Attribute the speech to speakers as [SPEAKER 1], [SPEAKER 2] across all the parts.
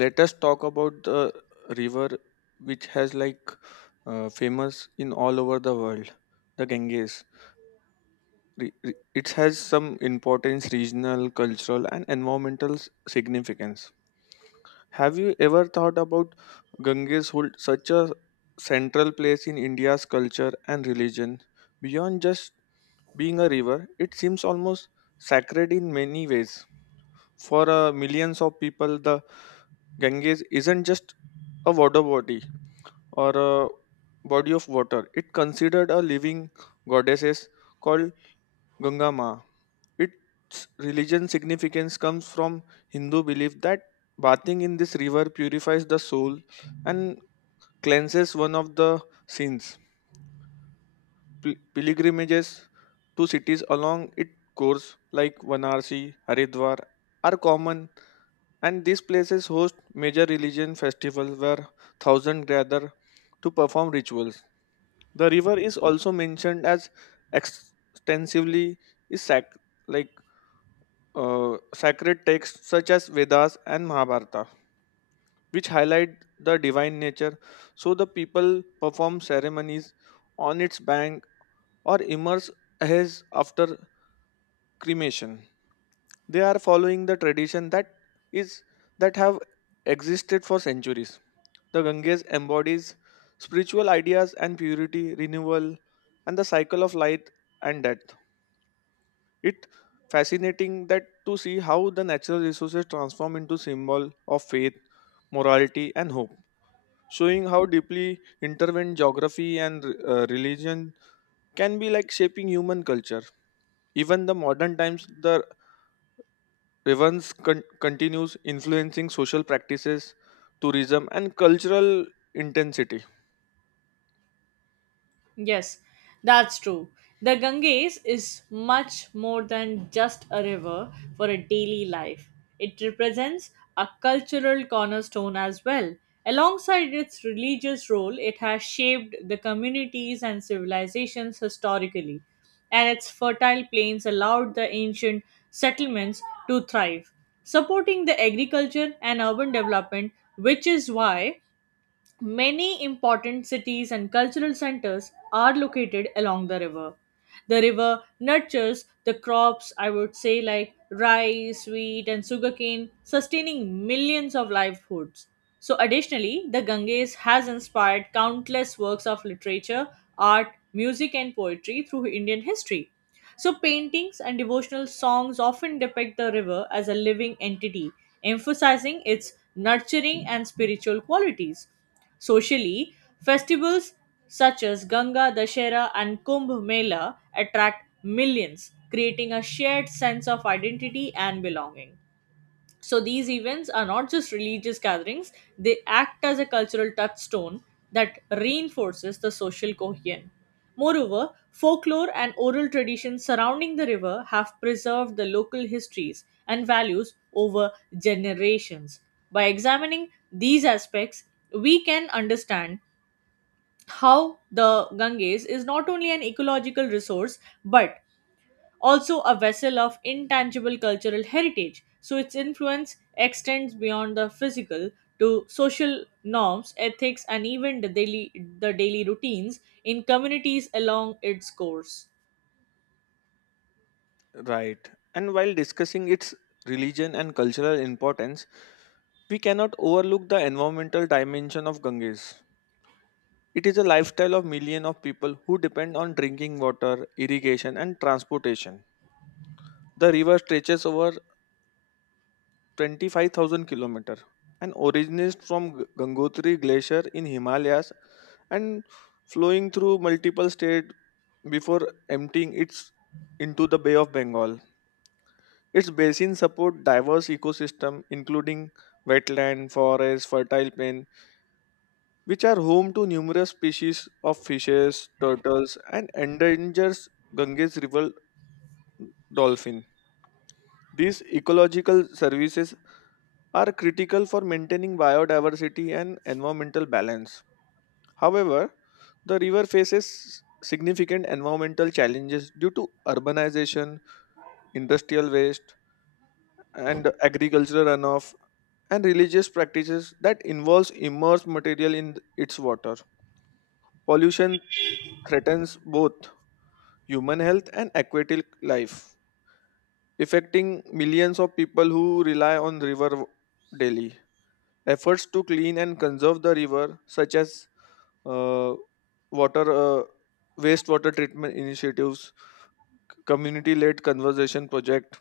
[SPEAKER 1] Let us talk about the river which has famous in all over the world, the Ganges. It has some importance regional cultural and environmental significance. Have you ever thought about Ganges hold such a central place in India's culture and religion? Beyond just being a river, it seems almost sacred in many ways. For millions of people, the Ganges isn't just a water body or a body of water. It considered a living goddesses called Ganga Ma. Its religion significance comes from Hindu belief that bathing in this river purifies the soul and cleanses one of the sins. Pilgrimages to cities along its course, like Varanasi, Haridwar, are common, and these places host major religion festivals where thousands gather to perform rituals. The river is also mentioned as extensively is sac- like sacred texts such as Vedas and Mahabharata, which highlight the divine nature. So the people perform ceremonies on its bank or immerse ashes after cremation. They are following the tradition that is that have existed for centuries. The Ganges embodies spiritual ideas and purity, renewal, and the cycle of life and death. It fascinating that to see how the natural resources transform into symbol of faith, morality, and hope, showing how deeply intertwined geography and religion can be like shaping human culture. Even the modern times, the Evans continues influencing social practices, tourism, and cultural intensity.
[SPEAKER 2] Yes, that's true. The Ganges is much more than just a river for a daily life. It represents a cultural cornerstone as well. Alongside its religious role, it has shaped the communities and civilizations historically, and its fertile plains allowed the ancient settlements to thrive, supporting the agriculture and urban development, which is why many important cities and cultural centers are located along the river. The river nurtures the crops, I would say, like rice, wheat, and sugarcane, sustaining millions of livelihoods. So, additionally, the Ganges has inspired countless works of literature, art, music, and poetry through Indian history. So, paintings and devotional songs often depict the river as a living entity, emphasizing its nurturing and spiritual qualities. Socially, festivals such as Ganga Dashera and Kumbh Mela attract millions, creating a shared sense of identity and belonging. So these events are not just religious gatherings, they act as a cultural touchstone that reinforces the social cohesion. Moreover, folklore and oral traditions surrounding the river have preserved the local histories and values over generations. By examining these aspects, we can understand how the Ganges is not only an ecological resource but also a vessel of intangible cultural heritage. So its influence extends beyond the physical to social norms, ethics, and even the daily routines in communities along its course.
[SPEAKER 1] Right. And while discussing its religion and cultural importance, we cannot overlook the environmental dimension of Ganges. It is a lifestyle of millions of people who depend on drinking water, irrigation, and transportation. The river stretches over 25,000 kilometer and originates from Gangotri Glacier in Himalayas and flowing through multiple states before emptying its into the Bay of Bengal. Its basin support diverse ecosystem including wetland, forest, fertile plain, which are home to numerous species of fishes, turtles, and endangers Ganges river dolphin. These ecological services are critical for maintaining biodiversity and environmental balance. However, the river faces significant environmental challenges due to urbanization, industrial waste, and agricultural runoff, and religious practices that involves immersed material in its water. Pollution threatens both human health and aquatic life, affecting millions of people who rely on river daily. Efforts to clean and conserve the river, such as uh, water wastewater treatment initiatives, community-led conservation project,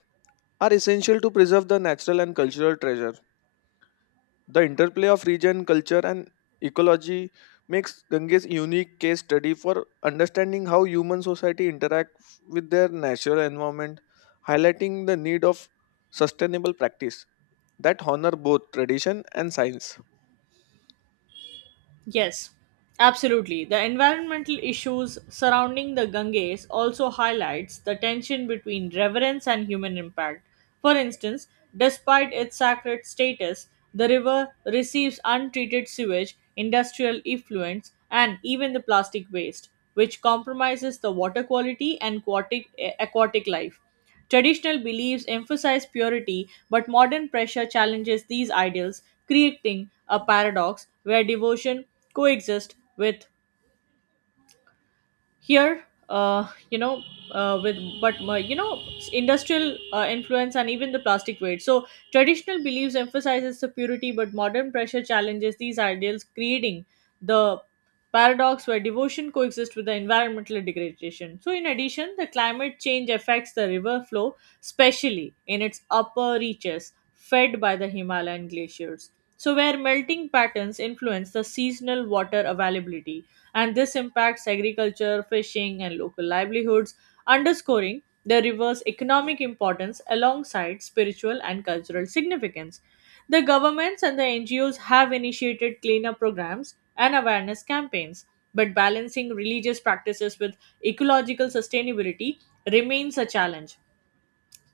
[SPEAKER 1] are essential to preserve the natural and cultural treasure. The interplay of region, culture, and ecology makes Ganges a unique case study for understanding how human society interact with their natural environment, highlighting the need of sustainable practice that honor both tradition and science.
[SPEAKER 2] Yes, absolutely. The environmental issues surrounding the Ganges also highlights the tension between reverence and human impact. For instance, despite its sacred status, the river receives untreated sewage, industrial effluents, and even the plastic waste, which compromises the water quality and aquatic life. Traditional beliefs emphasize purity, but modern pressure challenges these ideals, creating a paradox where devotion coexists with here uh, you know with but industrial influence and even the plastic weight, so traditional beliefs emphasizes the purity, but modern pressure challenges these ideals, creating the paradox where devotion coexists with the environmental degradation. So in addition, the climate change affects the river flow, especially in its upper reaches fed by the Himalayan glaciers, so where melting patterns influence the seasonal water availability, and this impacts agriculture, fishing, and local livelihoods, underscoring the river's economic importance alongside spiritual and cultural significance. The governments and the NGOs have initiated cleanup programs and awareness campaigns, but balancing religious practices with ecological sustainability remains a challenge.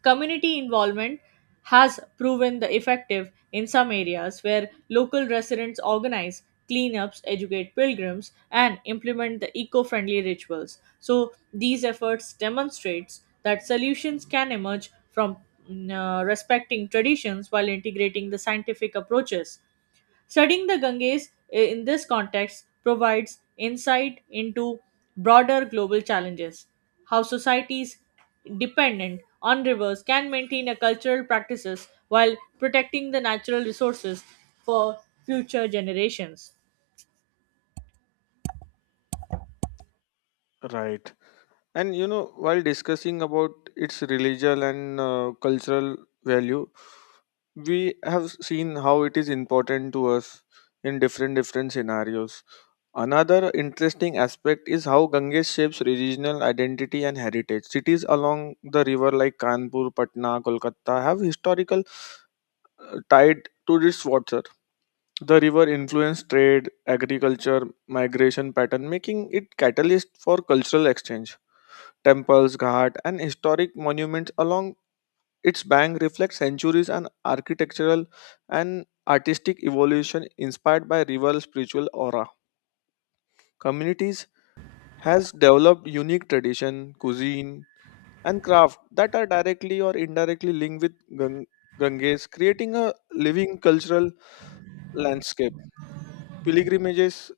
[SPEAKER 2] Community involvement has proven the effective in some areas where local residents organize cleanups, educate pilgrims, and implement the eco-friendly rituals. So these efforts demonstrates that solutions can emerge from respecting traditions while integrating the scientific approaches. Studying the Ganges in this context provides insight into broader global challenges, how societies dependent on rivers can maintain a cultural practices while protecting the natural resources for future generations.
[SPEAKER 1] Right. And you know, while discussing about its religious and cultural value, we have seen how it is important to us in different different scenarios. Another interesting aspect is how Ganges shapes regional identity and heritage. Cities along the river like Kanpur, Patna, Kolkata have historical tied to its water. The river influenced trade, agriculture, migration pattern, making it catalyst for cultural exchange. Temples, ghats, and historic monuments along its bank reflect centuries and architectural and artistic evolution inspired by river spiritual aura. Communities has developed unique tradition, cuisine, and craft that are directly or indirectly linked with Ganges, creating a living cultural landscape. Pilgrimages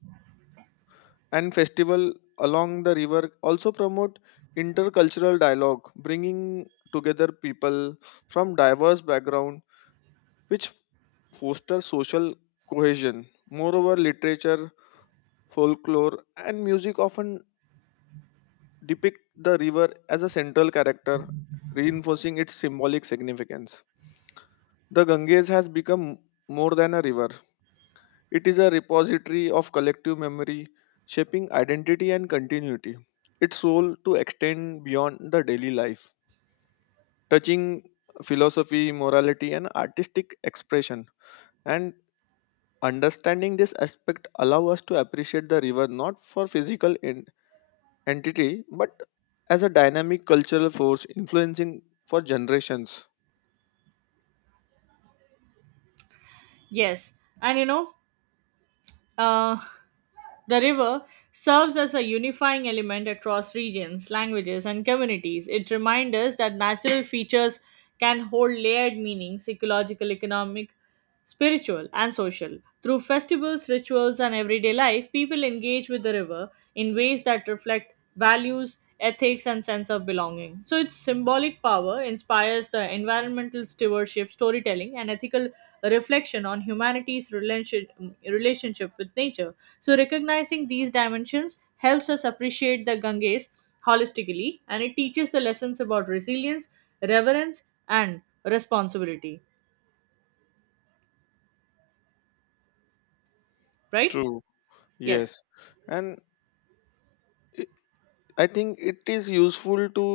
[SPEAKER 1] and festival along the river also promote intercultural dialogue, bringing together people from diverse background, which foster social cohesion. Moreover, literature, folklore, and music often depict the river as a central character, reinforcing its symbolic significance. The Ganges has become more than a river. It is a repository of collective memory, shaping identity and continuity. Its role to extend beyond the daily life, touching philosophy, morality, and artistic expression. And understanding this aspect allow us to appreciate the river not for physical entity but as a dynamic cultural force influencing for generations.
[SPEAKER 2] Yes, and you know, uh, the river serves as a unifying element across regions, languages, and communities. It reminds us that natural features can hold layered meanings ecological, economic, spiritual, and social. Through festivals, rituals, and everyday life, people engage with the river in ways that reflect values, ethics, and sense of belonging. So, its symbolic power inspires the environmental stewardship, storytelling, and ethical reflection on humanity's relationship with nature. So, recognizing these dimensions helps us appreciate the Ganges holistically, and it teaches the lessons about resilience, reverence, and responsibility. Right?
[SPEAKER 1] True.
[SPEAKER 2] Yes.
[SPEAKER 1] Yes. And it- I think it is useful to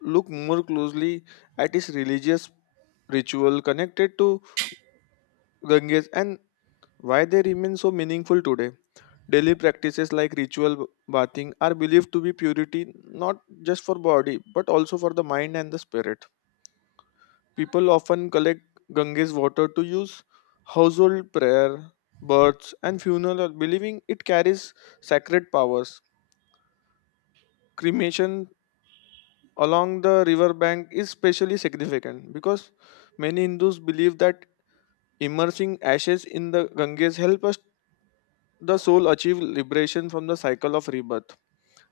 [SPEAKER 1] look more closely at its religious ritual connected to Ganges and why they remain so meaningful today. Daily practices like ritual bathing are believed to be purity not just for body but also for the mind and the spirit. People often collect Ganges water to use household prayer, births, and funeral, believing it carries sacred powers. Cremation along the riverbank is especially significant because many Hindus believe that immersing ashes in the Ganges help us the soul achieve liberation from the cycle of rebirth.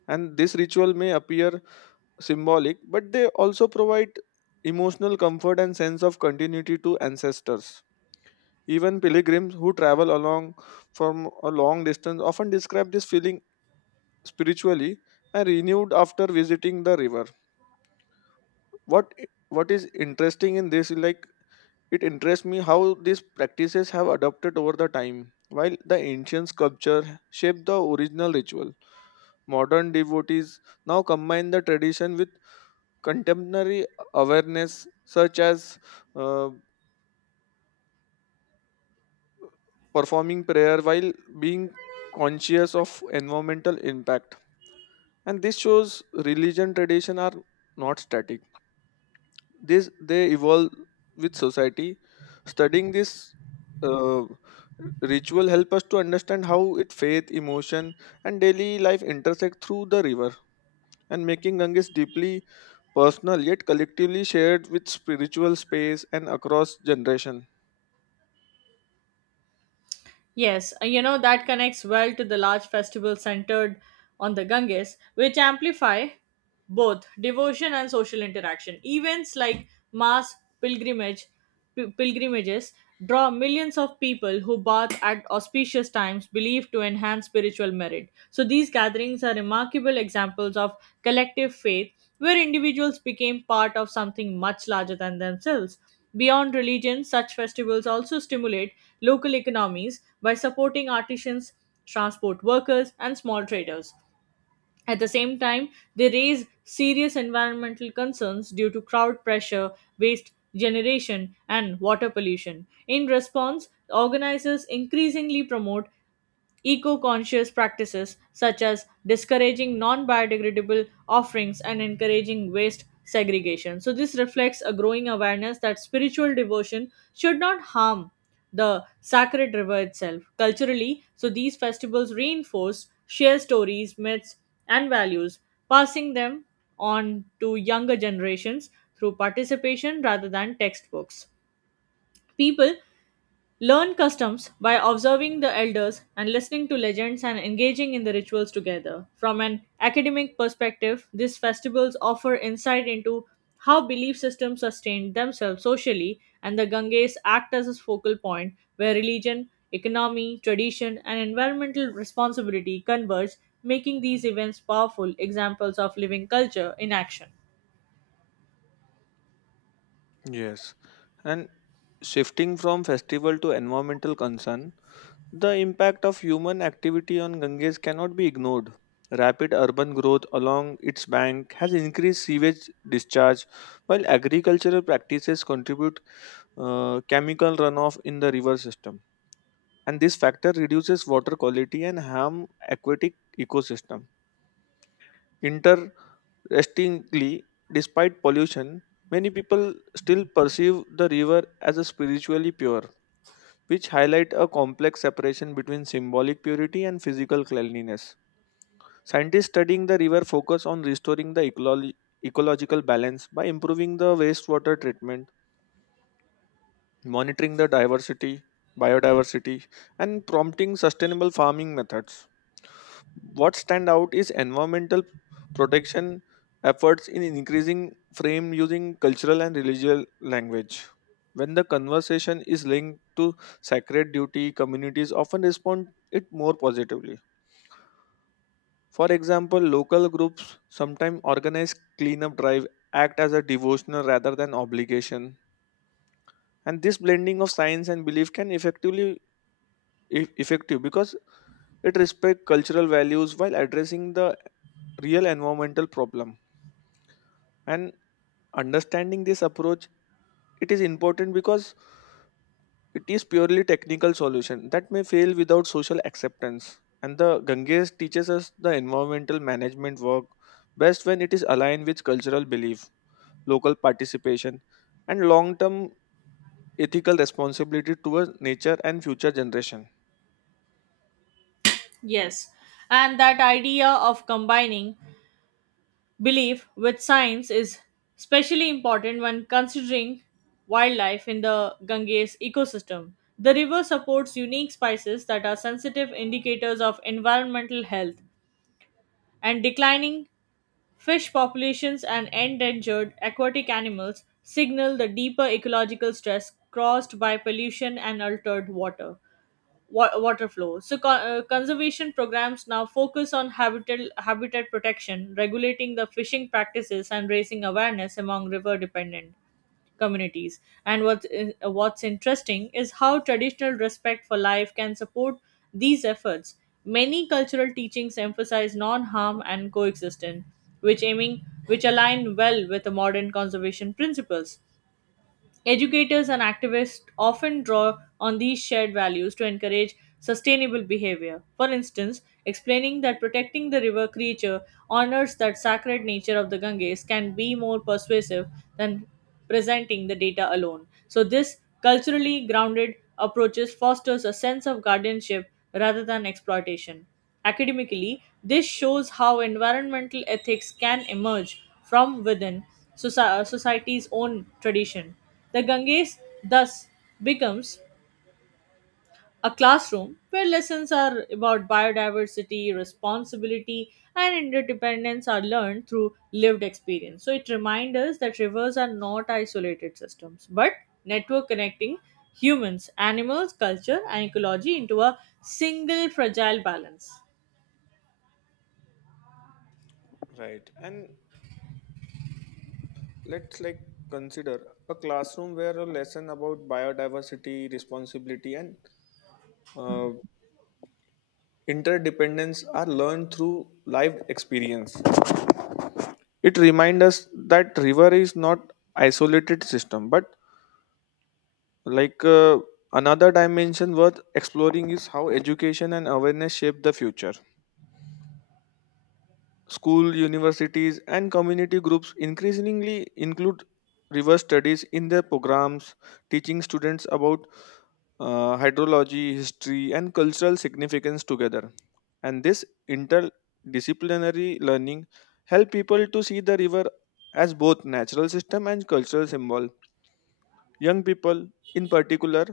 [SPEAKER 1] And this ritual may appear symbolic, but they also provide emotional comfort and sense of continuity to ancestors. Even pilgrims who travel along from a long distance often describe this feeling spiritually and renewed after visiting the river. What what is interesting in this is like it interests me how these practices have adapted over the time. While the ancient sculpture shaped the original ritual, modern devotees now combine the tradition with contemporary awareness, such as uh, performing prayer while being conscious of environmental impact. And this shows religion tradition are not static. This They evolve with society. Studying this uh, ritual help us to understand how it faith, emotion, and daily life intersect through the river, and making Ganges deeply personal yet collectively shared with spiritual space and across generation.
[SPEAKER 2] Yes. You know, that connects well to the large festival centered on the Ganges, which amplify both devotion and social interaction. Events like mass pilgrimage, pilgrimages draw millions of people who bathe at auspicious times believed to enhance spiritual merit. So these gatherings are remarkable examples of collective faith where individuals became part of something much larger than themselves. Beyond religion, such festivals also stimulate local economies by supporting artisans, transport workers, and small traders. At the same time, they raise serious environmental concerns due to crowd pressure, waste generation, and water pollution. In response, organizers increasingly promote eco conscious practices such as discouraging non biodegradable offerings and encouraging waste segregation. So, this reflects a growing awareness that spiritual devotion should not harm the sacred river itself. Culturally, so these festivals reinforce shared stories, myths, and values, passing them on to younger generations through participation rather than textbooks. People learn customs by observing the elders and listening to legends and engaging in the rituals together. From an academic perspective, these festivals offer insight into how belief systems sustain themselves socially, and the Ganges act as a focal point where religion, economy, tradition, and environmental responsibility converge, making these events powerful examples of living culture in action.
[SPEAKER 1] Yes. And shifting from festival to environmental concern, the impact of human activity on Ganges cannot be ignored. Rapid urban growth along its bank has increased sewage discharge, while agricultural practices contribute chemical runoff in the river system. And this factor reduces water quality and harm aquatic ecosystem. Restingly, despite pollution, many people still perceive the river as a spiritually pure, which highlight a complex separation between symbolic purity and physical cleanliness. Scientists studying the river focus on restoring the ecological balance by improving the wastewater treatment, monitoring the diversity, biodiversity, and prompting sustainable farming methods. What stand out is environmental protection efforts in increasing frame using cultural and religious language. When the conversation is linked to sacred duty, communities often respond it more positively. For example, local groups sometimes organize cleanup drive act as a devotional rather than obligation. And this blending of science and belief can effectively effective because it respects cultural values while addressing the real environmental problem, and understanding this approach, it is important because it is purely technical solution that may fail without social acceptance. And the Ganges teaches us the environmental management work best when it is aligned with cultural belief, local participation, and long term ethical responsibility towards nature and future generation.
[SPEAKER 2] Yes, and that idea of combining belief with science is especially important when considering wildlife in the Ganges ecosystem. The river supports unique species that are sensitive indicators of environmental health, and declining fish populations and endangered aquatic animals signal the deeper ecological stress caused by pollution and altered water flow. So, conservation programs now focus on habitat protection, regulating the fishing practices, and raising awareness among river dependent communities. And what's interesting is how traditional respect for life can support these efforts. Many cultural teachings emphasize non harm and coexistence, which align well with the modern conservation principles. Educators and activists often draw on these shared values to encourage sustainable behavior. For instance, explaining that protecting the river creature honors that sacred nature of the Ganges can be more persuasive than presenting the data alone. So this culturally grounded approaches fosters a sense of guardianship rather than exploitation. Academically, this shows how environmental ethics can emerge from within society's own tradition. The Ganges thus becomes a classroom where lessons are about biodiversity, responsibility, and interdependence are learned through lived experience. So it reminds us that rivers are not isolated systems, but network connecting humans, animals, culture, and ecology into a single fragile balance.
[SPEAKER 1] Right. And let's like consider a classroom where a lesson about biodiversity, responsibility, and uh, interdependence are learned through life experience. It reminds us that river is not isolated system, but like uh, another dimension worth exploring is how education and awareness shape the future. School, universities, and community groups increasingly include river studies in their programs, teaching students about hydrology, history, and cultural significance together. And this interdisciplinary learning help people to see the river as both natural system and cultural symbol. Young people, in particular,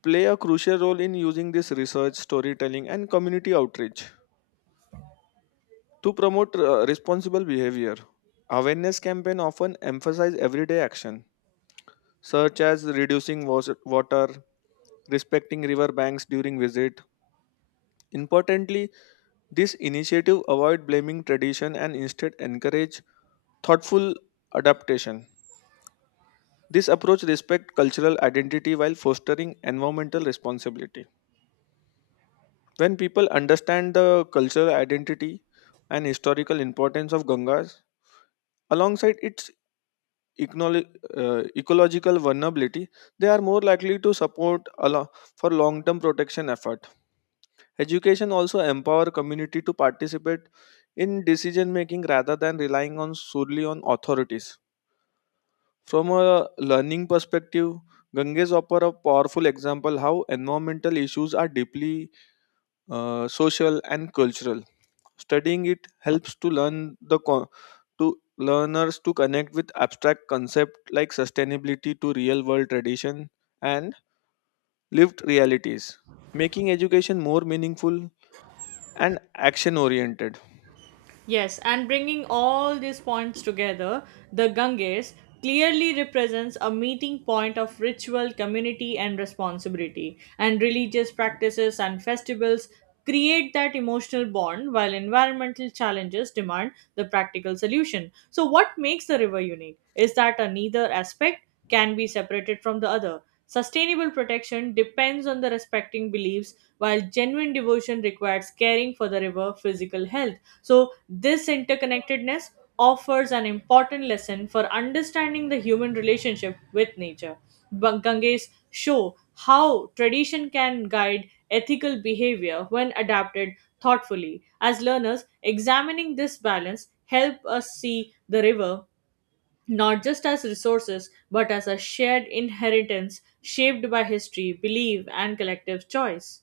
[SPEAKER 1] play a crucial role in using this research, storytelling, and community outreach. To promote responsible behavior, awareness campaign often emphasize everyday action such as reducing water, respecting river banks during visit. Importantly, this initiative avoid blaming tradition and instead encourage thoughtful adaptation. This approach respect cultural identity while fostering environmental responsibility. When people understand the cultural identity and historical importance of Gangas alongside its econo- ecological vulnerability, they are more likely to support for long-term protection effort. Education also empower community to participate in decision making rather than relying on solely on authorities. From a learning perspective, Ganges offer a powerful example how environmental issues are deeply social and cultural. Studying it helps to learn the co- to learners to connect with abstract concepts like sustainability to real world tradition and lived realities, making education more meaningful and action oriented.
[SPEAKER 2] Yes, and bringing all these points together, the Ganges clearly represents a meeting point of ritual, community, and responsibility. And religious practices and festivals create that emotional bond while environmental challenges demand the practical solution. So, what makes the river unique is that a neither aspect can be separated from the other. Sustainable protection depends on the respecting beliefs, while genuine devotion requires caring for the river physical health. So, this interconnectedness offers an important lesson for understanding the human relationship with nature. Ganges show how tradition can guide ethical behavior when adapted thoughtfully. As learners, examining this balance help us see the river not just as resources but as a shared inheritance shaped by history, belief, and collective choice.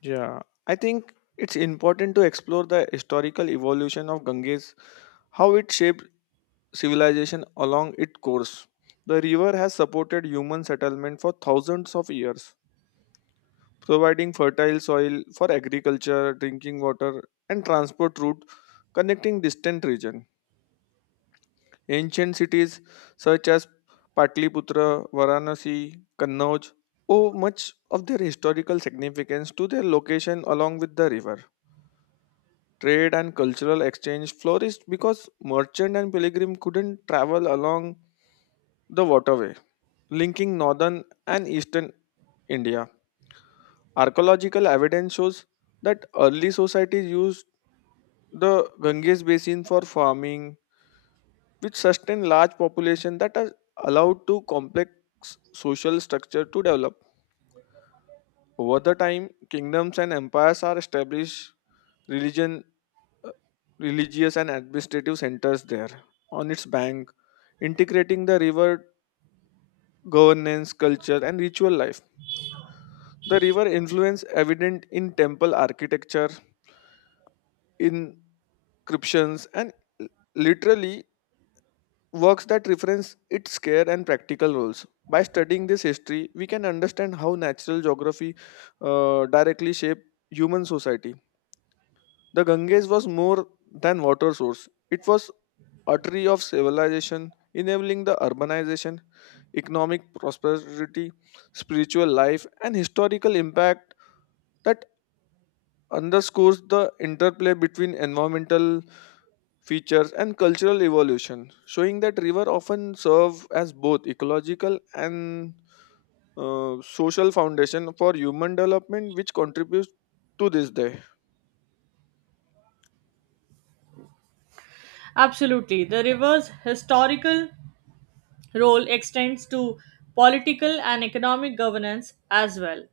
[SPEAKER 1] Yeah, I think it's important to explore the historical evolution of Ganges, how it shaped civilization along its course. The river has supported human settlement for thousands of years, providing fertile soil for agriculture, drinking water, and transport route connecting distant regions. Ancient cities such as Patliputra, Varanasi, Kannauj owe much of their historical significance to their location along with the river. Trade and cultural exchange flourished because merchant and pilgrim couldn't travel along the waterway, linking northern and eastern India. Archaeological evidence shows that early societies used the Ganges basin for farming, which sustain large population that are allowed to complex social structure to develop. Over the time, kingdoms and empires are established religion, uh, religious and administrative centers there on its bank, integrating the river governance, culture, and ritual life. The river influence evident in temple architecture, inscriptions, and literally works that reference its care and practical roles. By studying this history, we can understand how natural geography directly shaped human society. The Ganges was more than water source; it was artery of civilization, enabling the urbanization, economic prosperity, spiritual life, and historical impact that underscores the interplay between environmental features and cultural evolution, showing that river often serve as both ecological and social foundation for human development, which contributes to this day.
[SPEAKER 2] Absolutely. The river's historical role extends to political and economic governance as well.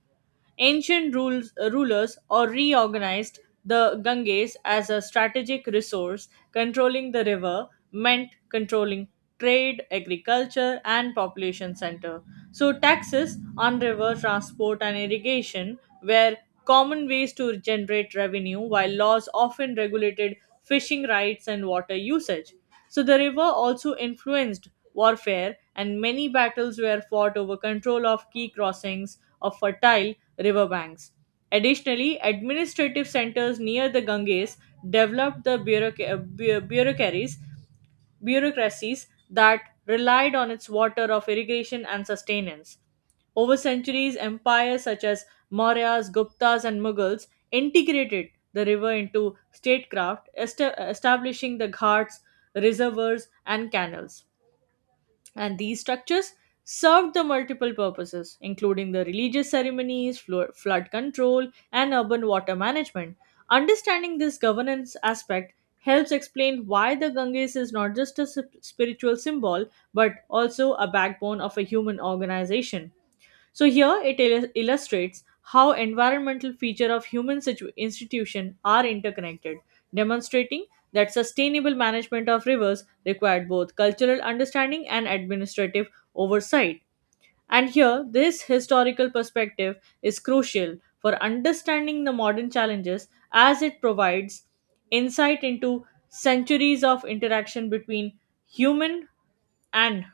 [SPEAKER 2] Rulers or reorganized the Ganges as a strategic resource. Controlling the river meant controlling trade, agriculture, and population center. So taxes on river transport and irrigation were common ways to generate revenue, while laws often regulated fishing rights and water usage. So the river also influenced warfare, and many battles were fought over control of key crossings of fertile riverbanks. Additionally, administrative centers near the Ganges developed the bureaucracies that relied on its water of irrigation and sustenance. Over centuries, empires such as Mauryas, Guptas, and Mughals integrated the river into statecraft, establishing the ghats, reservoirs, and canals. And these structures served the multiple purposes, including the religious ceremonies, flood control, and urban water management. Understanding this governance aspect helps explain why the Ganges is not just a spiritual symbol but also a backbone of a human organization. So here it illustrates how environmental feature of human institution are interconnected, demonstrating that sustainable management of rivers required both cultural understanding and administrative oversight. And here this historical perspective is crucial for understanding the modern challenges as it provides insight into centuries of interaction between human and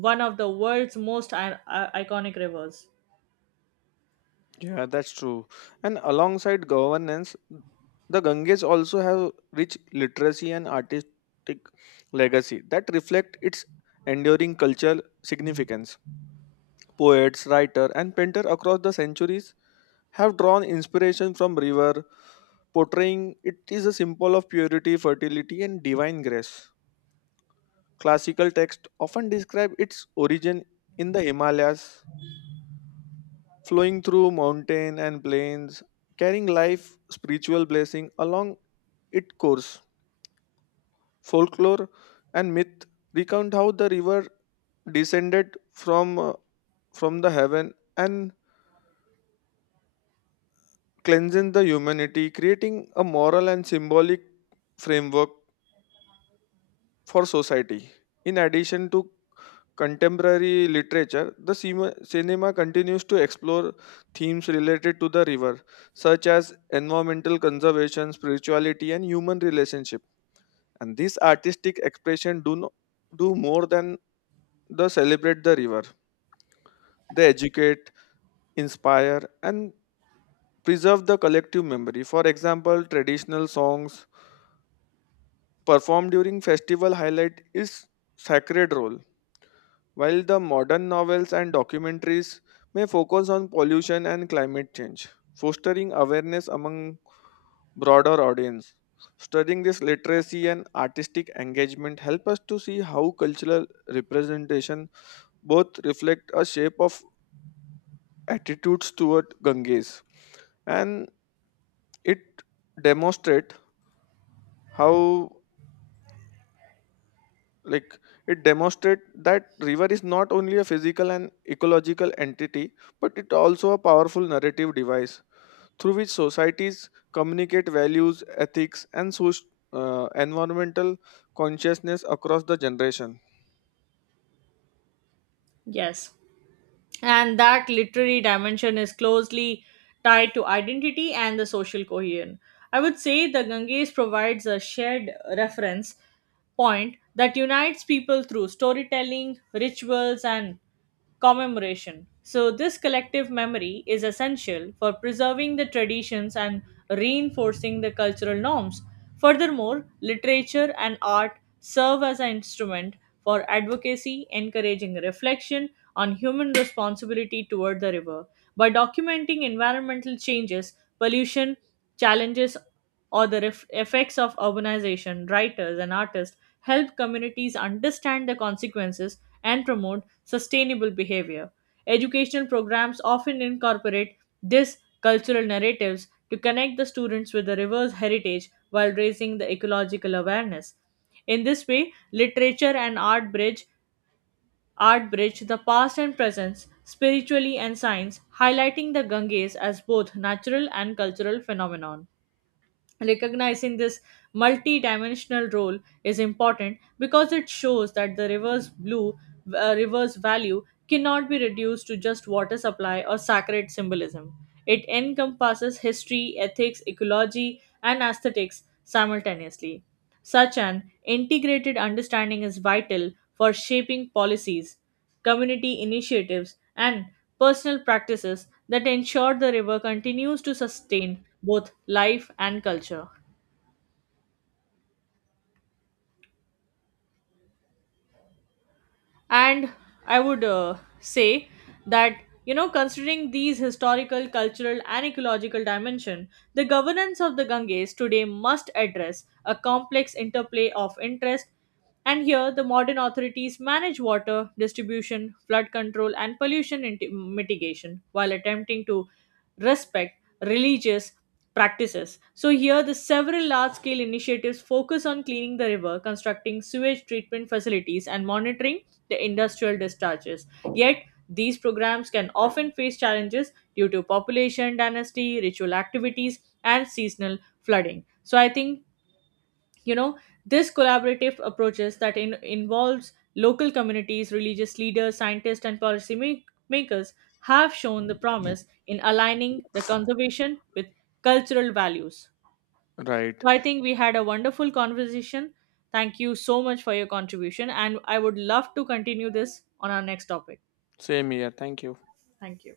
[SPEAKER 2] one of the world's most iconic rivers.
[SPEAKER 1] Yeah, that's true. And alongside governance, the Ganges also have rich literacy and artistic legacy that reflect its enduring cultural significance. Poets, writer, and painter across the centuries have drawn inspiration from river, portraying it is a symbol of purity, fertility, and divine grace. Classical texts often describe its origin in the Himalayas, flowing through mountain and plains, carrying life, spiritual blessing along its course. Folklore and myth recount how the river descended from from the heaven and cleansing the humanity, creating a moral and symbolic framework for society. In addition to contemporary literature, the cinema continues to explore themes related to the river, such as environmental conservation, spirituality, and human relationship. And these artistic expression do no, do more than the celebrate the river. They educate, inspire, and preserve the collective memory. For example, traditional songs performed during festival highlight its sacred role while the modern novels and documentaries may focus on pollution and climate change, fostering awareness among broader audience. Studying this literacy and artistic engagement help us to see how cultural representation both reflect a shape of attitudes toward Ganges, and it demonstrate how like it demonstrates that river is not only a physical and ecological entity but it also a powerful narrative device through which societies communicate values, ethics, and environmental consciousness across the generation.
[SPEAKER 2] Yes. And that literary dimension is closely tied to identity and the social cohesion. I would say the Ganges provides a shared reference point that unites people through storytelling, rituals, and commemoration. So, this collective memory is essential for preserving the traditions and reinforcing the cultural norms. Furthermore, literature and art serve as an instrument for advocacy, encouraging reflection on human responsibility toward the river. By documenting environmental changes, pollution, challenges, or the effects of urbanization, writers and artists help communities understand the consequences and promote sustainable behavior. Educational programs often incorporate these cultural narratives to connect the students with the river's heritage while raising the ecological awareness. In this way, literature and art bridge the past and present spiritually and science, highlighting the Ganges as both natural and cultural phenomenon. Recognizing this multi-dimensional role is important because it shows that the river's value cannot be reduced to just water supply or sacred symbolism. It encompasses history, ethics, ecology, and aesthetics simultaneously. Such an integrated understanding is vital for shaping policies, community initiatives, and personal practices that ensure the river continues to sustain both life and culture. And I would say that, you know, considering these historical cultural and ecological dimension, the governance of the Ganges today must address a complex interplay of interest. And here the modern authorities manage water distribution, flood control, and pollution mitigation while attempting to respect religious practices. So here the several large scale initiatives focus on cleaning the river, constructing sewage treatment facilities and monitoring the industrial discharges. Yet, these programs can often face challenges due to population dynasty, ritual activities, and seasonal flooding. So, I think, you know, this collaborative approaches that involves local communities, religious leaders, scientists, and policy makers have shown the promise in aligning the conservation with cultural values.
[SPEAKER 1] Right.
[SPEAKER 2] So I think we had a wonderful conversation. Thank you so much for your contribution, and I would love to continue this on our next topic.
[SPEAKER 1] Same here, thank you.
[SPEAKER 2] Thank you.